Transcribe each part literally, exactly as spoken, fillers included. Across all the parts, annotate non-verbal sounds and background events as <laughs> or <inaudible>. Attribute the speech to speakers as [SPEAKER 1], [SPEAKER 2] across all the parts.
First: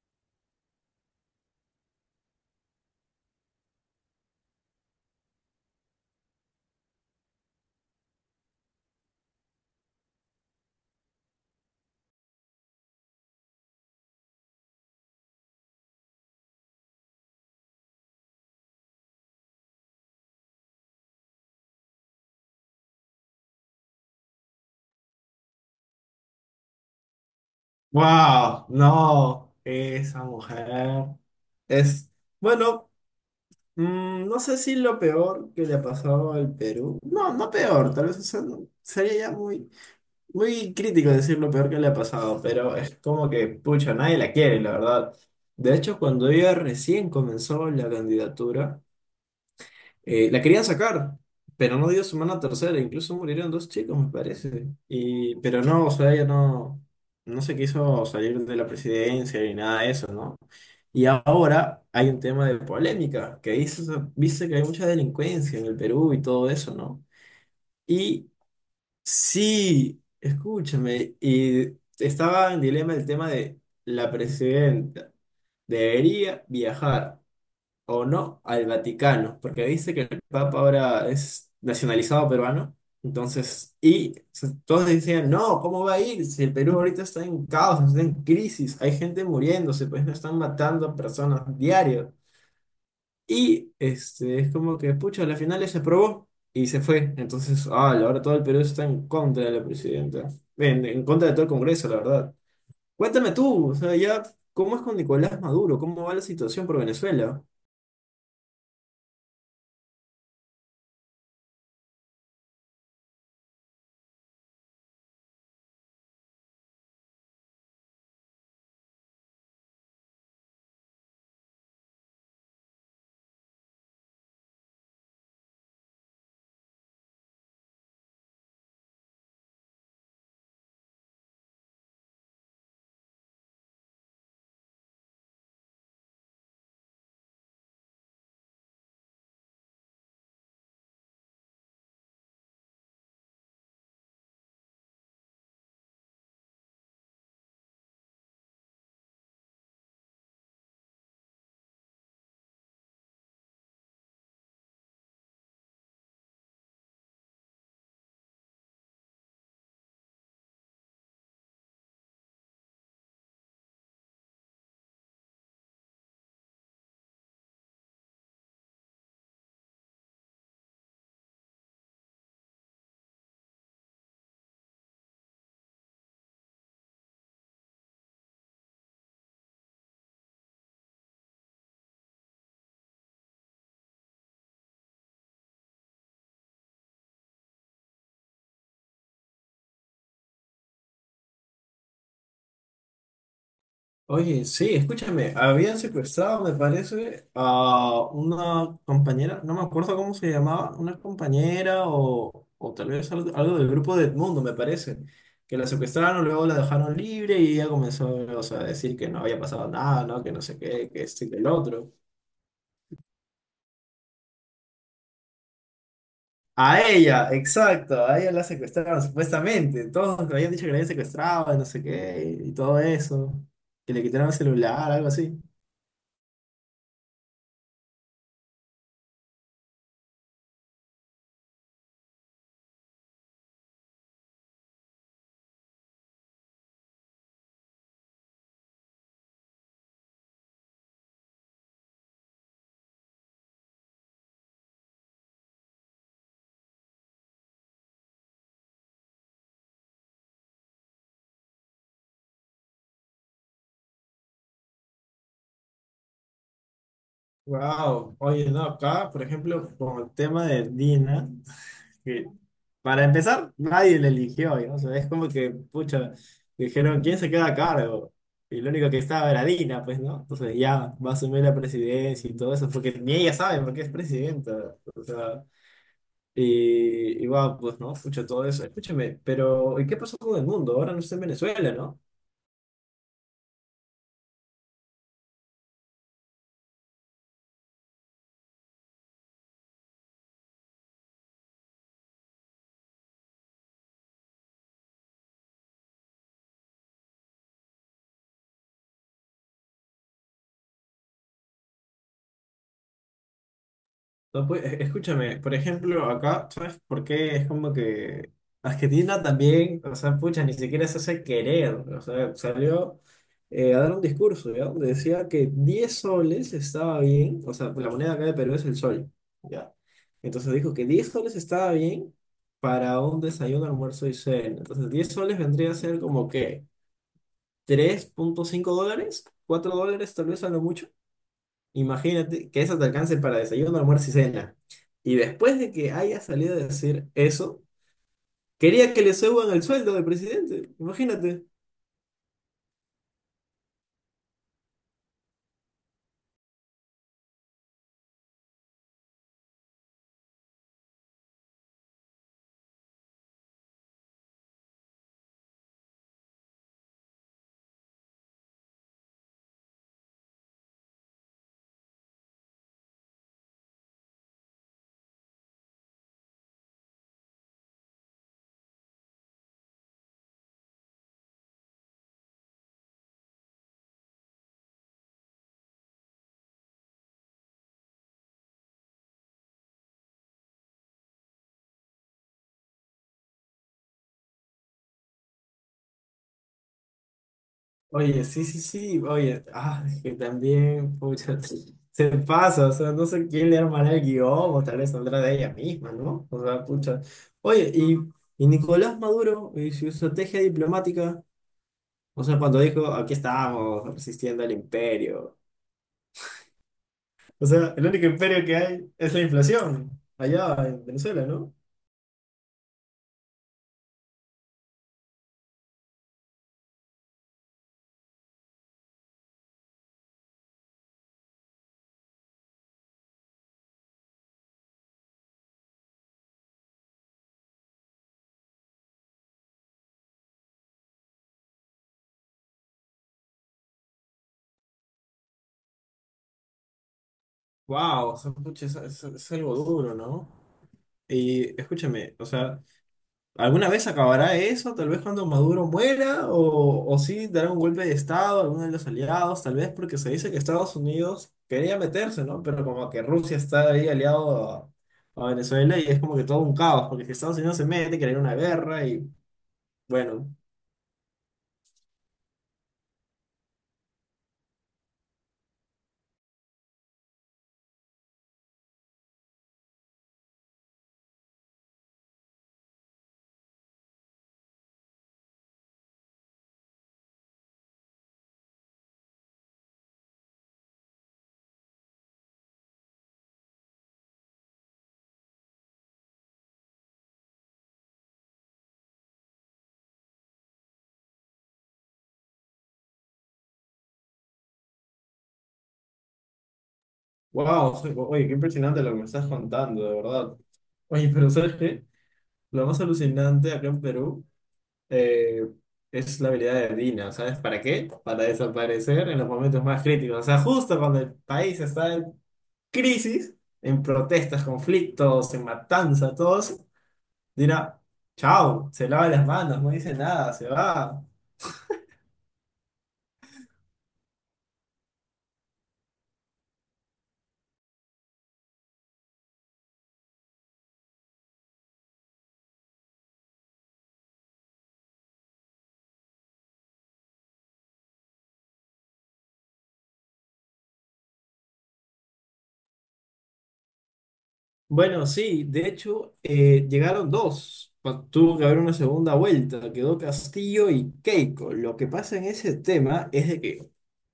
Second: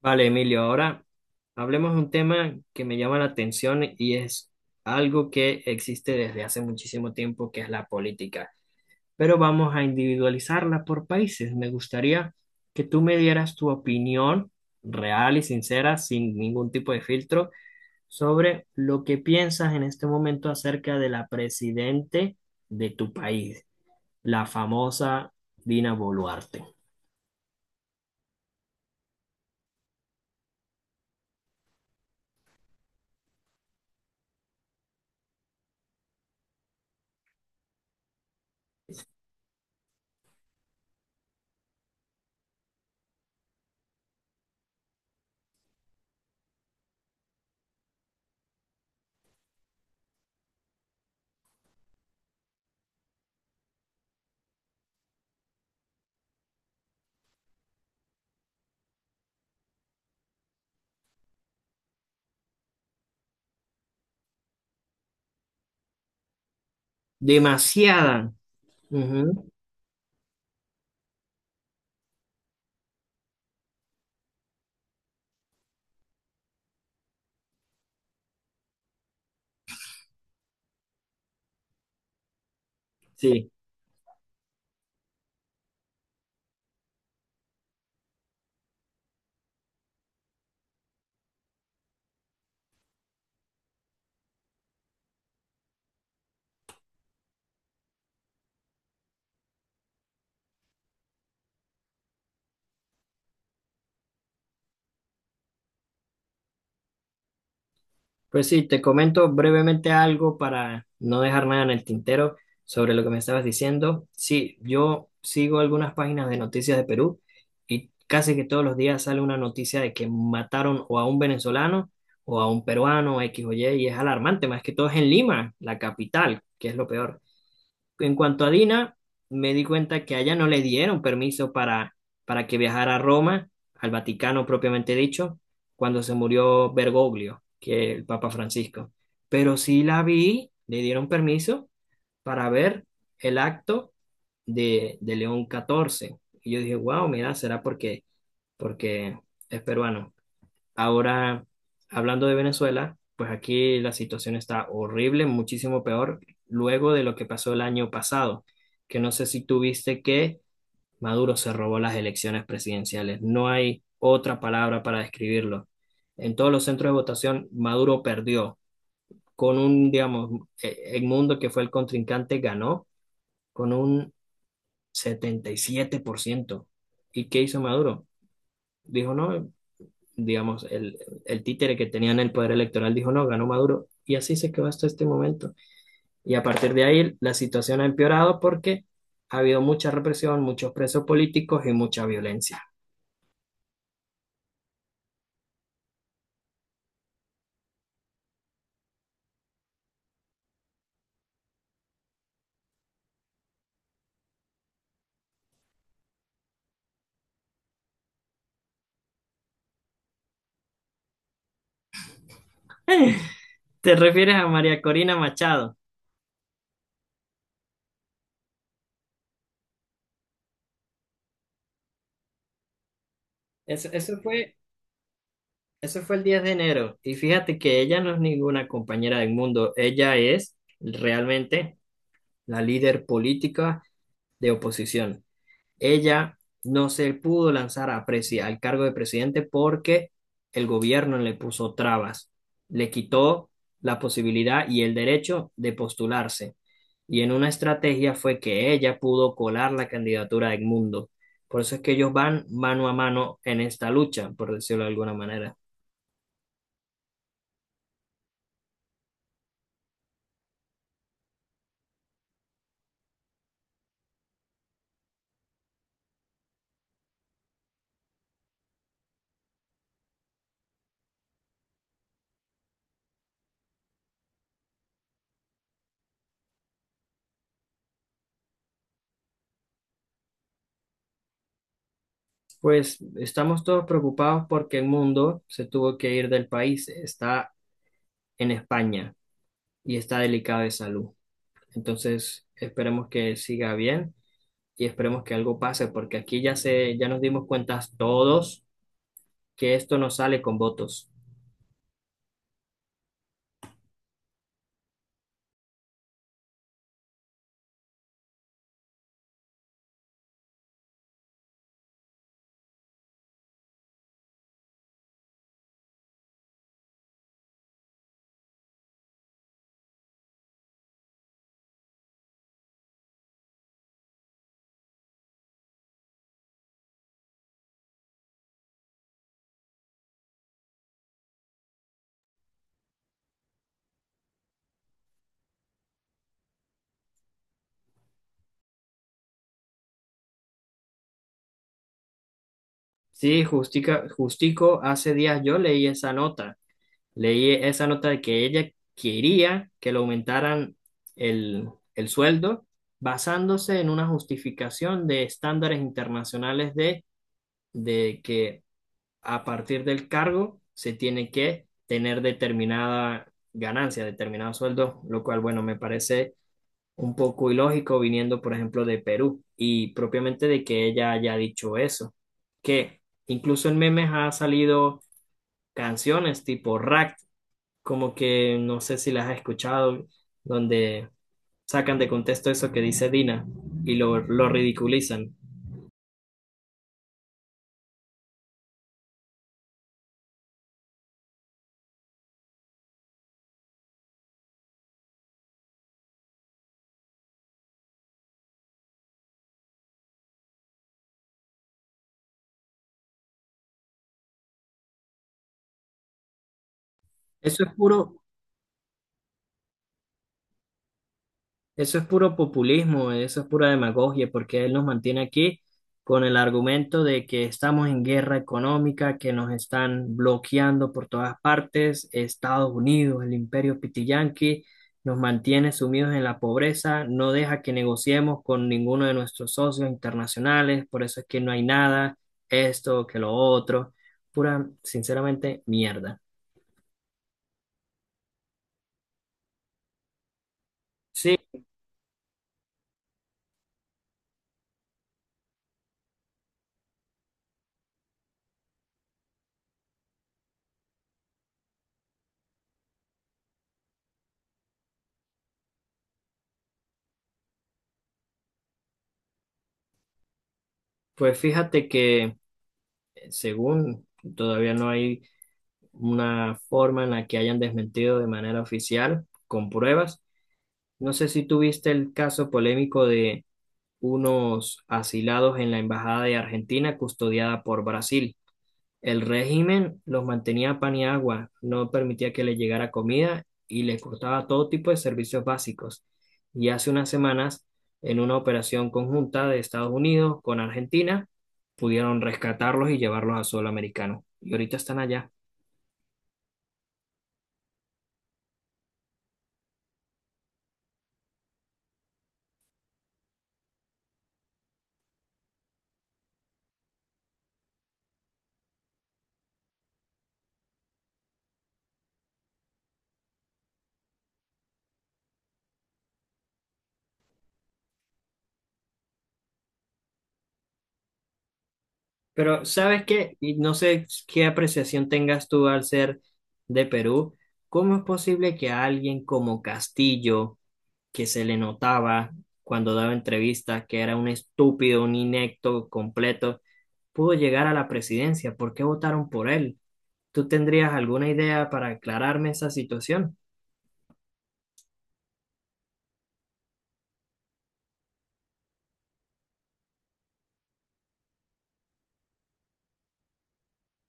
[SPEAKER 1] Vale, Emilio, ahora hablemos de un tema que me llama la atención y es algo que existe desde hace muchísimo tiempo, que es la política. Pero vamos a individualizarla por países. Me gustaría que tú me dieras tu opinión real y sincera, sin ningún tipo de filtro, sobre lo que piensas en este momento acerca de la presidente de tu país, la famosa Dina Boluarte.
[SPEAKER 2] Wow, no, esa mujer es, bueno, mm, no sé si lo peor que le ha pasado al Perú, no, no peor, tal vez o sea, no- sería ya muy, muy crítico decir lo peor que le ha pasado, pero es como que, pucha, nadie la quiere, la verdad. De hecho, cuando ella recién comenzó la candidatura, eh, la querían sacar, pero no dio su semana tercera, incluso murieron dos chicos, me parece. Y, pero no, o sea, ella no, no se quiso salir de la presidencia ni nada de eso, ¿no? Y ahora hay un tema de polémica, que dice, dice que hay mucha delincuencia en el Perú y todo eso, ¿no? Y
[SPEAKER 1] Demasiada. Ujú.
[SPEAKER 2] sí, escúchame, y estaba en dilema el tema de la presidenta, ¿debería viajar o no al Vaticano? Porque dice que el Papa ahora es nacionalizado peruano.
[SPEAKER 1] Sí.
[SPEAKER 2] Entonces, y se- todos decían, no, ¿cómo va a ir? Si el Perú ahorita está en caos, está en crisis, hay gente muriéndose, pues no están matando a personas diario. Y este, es como que, pucha, a la final se aprobó y se fue. Entonces, ah, ahora todo el Perú está en contra de la presidenta, en, en contra de todo el Congreso, la verdad. Cuéntame tú, o sea, ya, ¿cómo es con Nicolás Maduro? ¿Cómo va la situación por Venezuela?
[SPEAKER 1] Pues sí, te comento brevemente algo para no dejar nada en el tintero sobre lo que me estabas diciendo. Sí, yo sigo algunas páginas de noticias de Perú y casi que todos los días sale una noticia de que mataron o a un venezolano o a un peruano, X o Y, y es alarmante, más que todo es en Lima, la capital, que es lo peor. En cuanto a Dina, me di cuenta que a ella no le dieron permiso para, para que viajara a Roma, al Vaticano propiamente dicho, cuando se murió Bergoglio, que el Papa Francisco. Pero sí la vi, le dieron permiso para ver el acto de, de León catorce. Y yo dije, wow, mira, será porque, porque es peruano. Ahora, hablando de Venezuela, pues aquí la situación está horrible, muchísimo peor, luego de lo que pasó el año pasado, que no sé si tuviste que Maduro se robó las elecciones presidenciales. No hay otra palabra para describirlo. En todos los centros de votación, Maduro perdió. Con un, digamos, eh, Edmundo, que fue el contrincante, ganó con un setenta y siete por ciento. ¿Y qué hizo Maduro? Dijo, no, digamos, el, el títere que tenía en el poder electoral dijo, no, ganó Maduro. Y así se quedó hasta este momento. Y a partir de ahí la situación ha empeorado porque ha habido mucha represión, muchos presos políticos y mucha violencia.
[SPEAKER 2] Oye, sí, escúchame, habían secuestrado, me parece, a una compañera, no me acuerdo cómo se llamaba, una compañera o, o tal vez algo, algo del grupo de Edmundo, me parece, que la secuestraron, luego la dejaron libre y ella comenzó, o sea, a decir que no había pasado nada, ¿no? Que no sé qué, que esto y que el otro.
[SPEAKER 1] <laughs> ¿Te refieres a María Corina Machado?
[SPEAKER 2] A ella, exacto, a ella la secuestraron, supuestamente, todos le habían dicho que la habían secuestrado, y no sé qué, y todo eso,
[SPEAKER 1] Eso,
[SPEAKER 2] que le
[SPEAKER 1] eso
[SPEAKER 2] quitaron el
[SPEAKER 1] fue,
[SPEAKER 2] celular, algo así.
[SPEAKER 1] eso fue el diez de enero. Y fíjate que ella no es ninguna compañera del mundo. Ella es realmente la líder política de oposición. Ella no se pudo lanzar a presi- al cargo de presidente porque el gobierno le puso trabas, le quitó la posibilidad y el derecho de postularse. Y en una estrategia fue que ella pudo colar la candidatura de Edmundo. Por eso es que ellos van mano a mano en esta lucha, por decirlo de alguna manera.
[SPEAKER 2] Wow, oye, no, acá, por ejemplo, con el tema de Dina, que para empezar, nadie le eligió, ¿no? O sea, es como que, pucha, dijeron, ¿quién se queda a cargo? Y lo único que estaba era Dina, pues, ¿no? Entonces ya va a asumir la presidencia y todo eso, porque ni ella sabe por qué es presidenta, o sea, y, y wow, pues, ¿no? Pucha, todo eso, escúchame, pero, ¿y qué pasó con el mundo? Ahora no está en Venezuela, ¿no?
[SPEAKER 1] Pues estamos todos preocupados porque Edmundo se tuvo que ir del país, está en España y está delicado de salud. Entonces, esperemos que siga bien y esperemos que algo pase, porque aquí ya se, ya nos dimos cuenta todos que esto no sale con votos.
[SPEAKER 2] No, pues, e- escúchame, por ejemplo, acá, ¿sabes por qué? Es como que Argentina también, o sea, pucha, ni siquiera se hace querer, o sea, salió eh, a dar un discurso, ¿ya? Donde decía que diez soles estaba bien, o sea, la moneda acá de Perú es el sol, ¿ya? Entonces dijo que diez soles estaba bien para un desayuno, almuerzo y cena. Entonces diez soles vendría a ser como que tres punto cinco dólares, cuatro dólares tal vez a lo mucho. Imagínate que eso te alcance para desayuno, almuerzo y cena. Y después de que haya salido a decir eso, quería que le suban el sueldo del presidente. Imagínate.
[SPEAKER 1] Sí, Justica, Justico, hace días yo leí esa nota, leí esa nota de que ella quería que le aumentaran el, el sueldo basándose en una justificación de estándares internacionales de, de que a partir del cargo se tiene que tener determinada ganancia, determinado sueldo, lo cual, bueno, me parece un poco ilógico viniendo, por ejemplo, de Perú y propiamente de que ella haya dicho eso, que incluso en memes ha salido canciones tipo Rack, como que no sé si las has escuchado, donde sacan de contexto eso que dice Dina y lo, lo ridiculizan.
[SPEAKER 2] Oye, sí, sí, sí, oye, ah, que también, pucha, se pasa, o sea, no sé quién le armará el guión, o tal vez saldrá de ella misma, ¿no? O sea, pucha. Oye, y, y Nicolás Maduro y su estrategia diplomática, o sea, cuando dijo, aquí estamos, resistiendo al imperio. O
[SPEAKER 1] Eso es
[SPEAKER 2] sea, el único
[SPEAKER 1] puro,
[SPEAKER 2] imperio que hay es la inflación, allá en Venezuela, ¿no?
[SPEAKER 1] Eso es puro populismo, eso es pura demagogia, porque él nos mantiene aquí con el argumento de que estamos en guerra económica, que nos están bloqueando por todas partes, Estados Unidos, el imperio pitiyanqui, nos mantiene sumidos en la pobreza, no deja que negociemos con ninguno de nuestros socios internacionales, por eso es que no hay nada, esto, que lo otro, pura, sinceramente, mierda.
[SPEAKER 2] Wow, o sea, pucha, es, es- es algo duro, ¿no?
[SPEAKER 1] Sí,
[SPEAKER 2] Y escúchame, o sea, ¿alguna vez acabará eso? Tal vez cuando Maduro muera, o, o sí dará un golpe de Estado a alguno de los aliados, tal vez porque se dice que Estados Unidos quería meterse, ¿no? Pero como que Rusia está ahí aliado a, a Venezuela y es como que todo un caos, porque si Estados Unidos se mete, querer una guerra y bueno.
[SPEAKER 1] pues fíjate que eh, según todavía no hay una forma en la que hayan desmentido de manera oficial, con pruebas. No sé si tuviste el caso polémico de unos asilados en la Embajada de Argentina custodiada por Brasil. El régimen los mantenía a pan y agua, no permitía que les llegara comida y les cortaba todo tipo de servicios básicos. Y hace unas semanas, en una operación conjunta de Estados Unidos con Argentina, pudieron rescatarlos y llevarlos a suelo americano. Y ahorita están allá.
[SPEAKER 2] Wow, oye, qué impresionante lo que me estás contando, de verdad. Oye, pero ¿sabes qué? Lo más alucinante acá en Perú eh, es la habilidad de Dina, ¿sabes para qué? Para desaparecer en los momentos más críticos. O sea, justo cuando el país está en crisis, en protestas, conflictos, en matanza, todos, Dina, chao, se lava las manos, no dice nada, se va.
[SPEAKER 1] Pero, ¿sabes qué? Y no sé qué apreciación tengas tú al ser de Perú. ¿Cómo es posible que a alguien como Castillo, que se le notaba cuando daba entrevistas que era un estúpido, un inepto completo, pudo llegar a la presidencia? ¿Por qué votaron por él? ¿Tú tendrías alguna idea para aclararme esa situación?
[SPEAKER 2] Bueno, sí, de hecho, eh, llegaron dos. Pa- Tuvo que haber una segunda vuelta. Quedó Castillo y Keiko. Lo que pasa en ese tema es de que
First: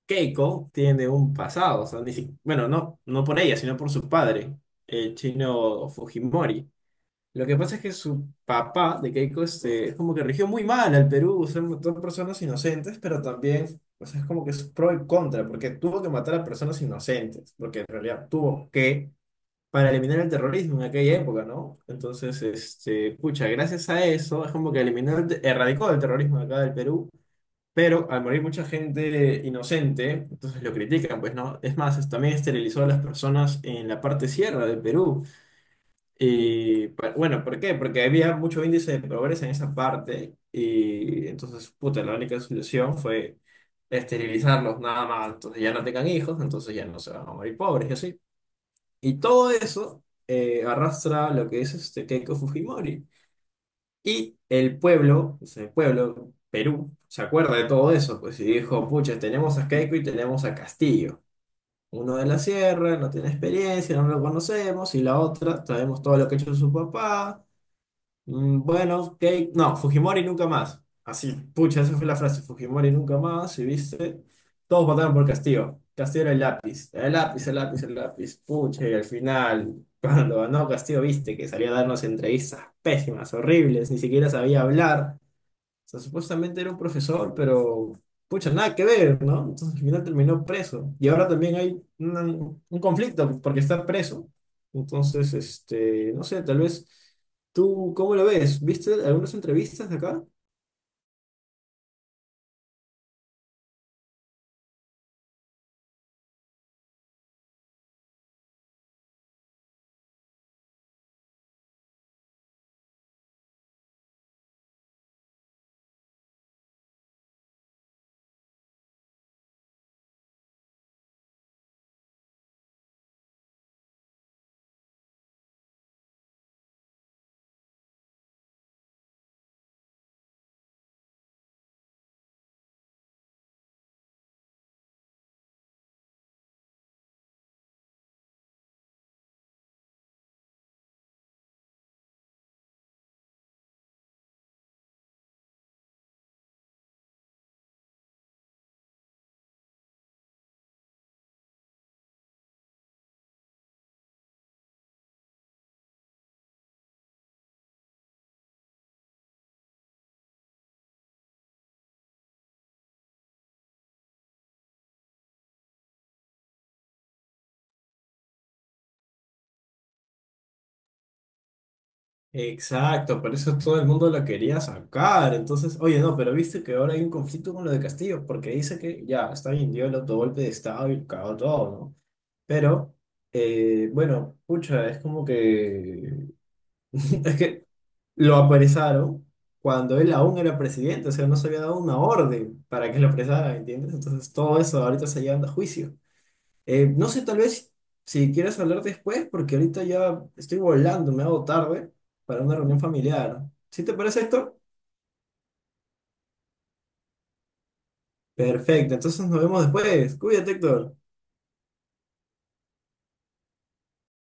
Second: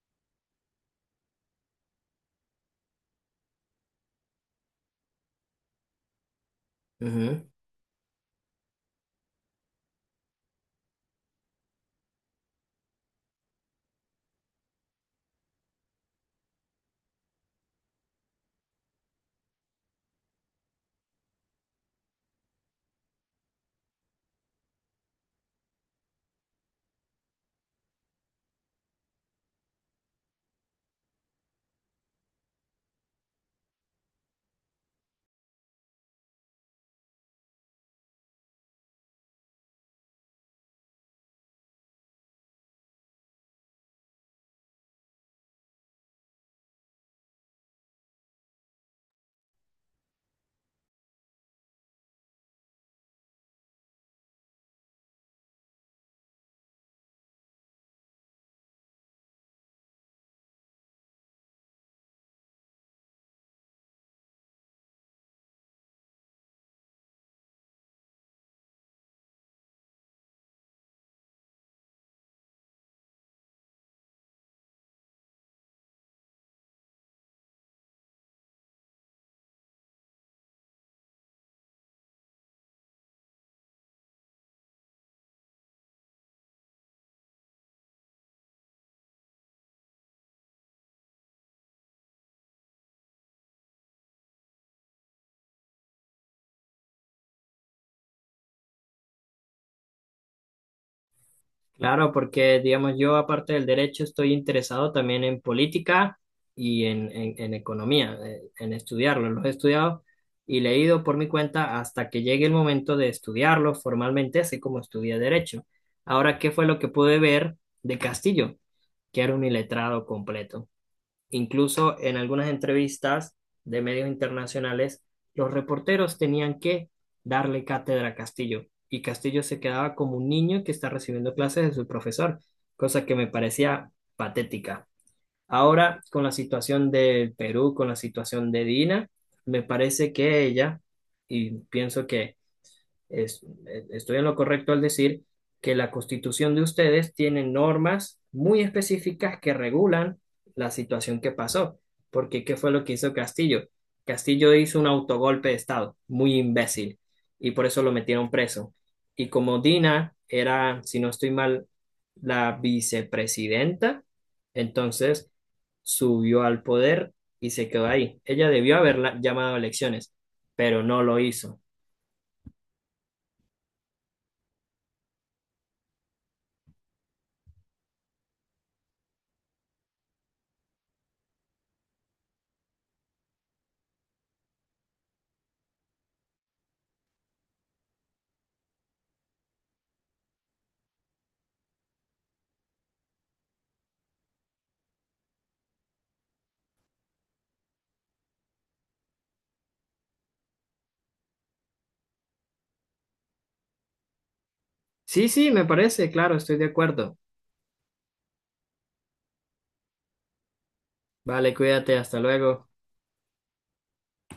[SPEAKER 2] Keiko tiene un pasado. O sea, ni si- bueno, no, no por ella, sino por su padre, el chino Fujimori.
[SPEAKER 1] Ujú.
[SPEAKER 2] Lo que pasa es que su papá de Keiko este, es como que rigió muy mal al Perú. Son, son personas inocentes, pero también, o sea, es como que es pro y contra, porque tuvo que matar a personas inocentes, porque en realidad tuvo que para eliminar el terrorismo en aquella época, ¿no? Entonces, este, pucha, gracias a eso es como que eliminó, el te- erradicó el terrorismo de acá del Perú, pero al morir mucha gente inocente, entonces lo critican, pues, ¿no? Es más, es- también esterilizó a las personas en la parte sierra del Perú. Y, pa- bueno, ¿por qué? Porque había mucho índice de pobreza en esa parte y entonces, puta, la única solución fue esterilizarlos nada más, entonces ya no tengan hijos, entonces ya no se van a morir pobres y así. Y todo eso eh, arrastra lo que es este Keiko Fujimori. Y el pueblo, pues el pueblo, Perú, se acuerda de todo eso, pues, y dijo, pucha, tenemos a Keiko y tenemos a Castillo. Uno de la sierra, no tiene experiencia, no lo conocemos, y la otra, sabemos todo lo que ha hecho su papá, mm, bueno, ok. No, Fujimori nunca más. Así, pucha, esa fue la frase. Fujimori nunca más, y viste. Todos votaron por Castillo. Castillo era el lápiz. El lápiz, el lápiz, el lápiz. Pucha, y al final, <laughs> cuando ganó Castillo, viste que salió a darnos entrevistas pésimas, horribles, ni siquiera sabía hablar sea, supuestamente era un profesor, pero pucha, nada que ver, ¿no? Entonces al final terminó preso. Y ahora también hay una- un conflicto porque está preso. Entonces, este, no sé, tal vez tú, ¿cómo lo ves? ¿Viste algunas entrevistas de acá?
[SPEAKER 1] Claro, porque digamos yo aparte del derecho estoy interesado también en política y en, en, en economía, eh, en estudiarlo. Los he estudiado y leído por mi cuenta hasta que llegue el momento de estudiarlo formalmente, así como estudié derecho. Ahora, ¿qué fue lo que pude ver de Castillo? Que era un iletrado completo. Incluso en algunas entrevistas de medios internacionales, los reporteros tenían que darle cátedra a Castillo y Castillo se quedaba como un niño que está recibiendo clases de su profesor, cosa que me parecía patética. Ahora, con la situación del Perú, con la situación de Dina, me parece que ella, y pienso que es- eh, estoy en lo correcto al decir que la constitución de ustedes tiene normas muy específicas que regulan la situación que pasó. Porque, ¿qué fue lo que hizo Castillo? Castillo hizo un autogolpe de Estado, muy imbécil, y por eso lo metieron preso. Y como Dina era, si no estoy mal, la vicepresidenta, entonces subió al poder y se quedó ahí. Ella debió haber llamado a elecciones, pero no lo hizo.
[SPEAKER 2] Exacto, por eso todo el mundo la quería sacar. Entonces, oye, no, pero viste que ahora hay un conflicto con lo de Castillo, porque dice que ya, está bien, dio el autogolpe de Estado y cagó todo, ¿no? Pero, eh, bueno, pucha, es como que. <laughs> Es que lo apresaron cuando él aún era presidente, o sea, no se había dado una orden para que lo apresaran, ¿entiendes? Entonces todo eso ahorita está llevando a juicio. Eh, no sé, tal vez si quieres hablar después, porque ahorita ya estoy volando, me hago tarde para una reunión familiar. ¿Sí te parece, Héctor?
[SPEAKER 1] Sí, sí, me parece, claro, estoy de acuerdo.
[SPEAKER 2] Perfecto, entonces nos vemos después. Cuídate, Héctor.
[SPEAKER 1] Vale, cuídate, hasta luego.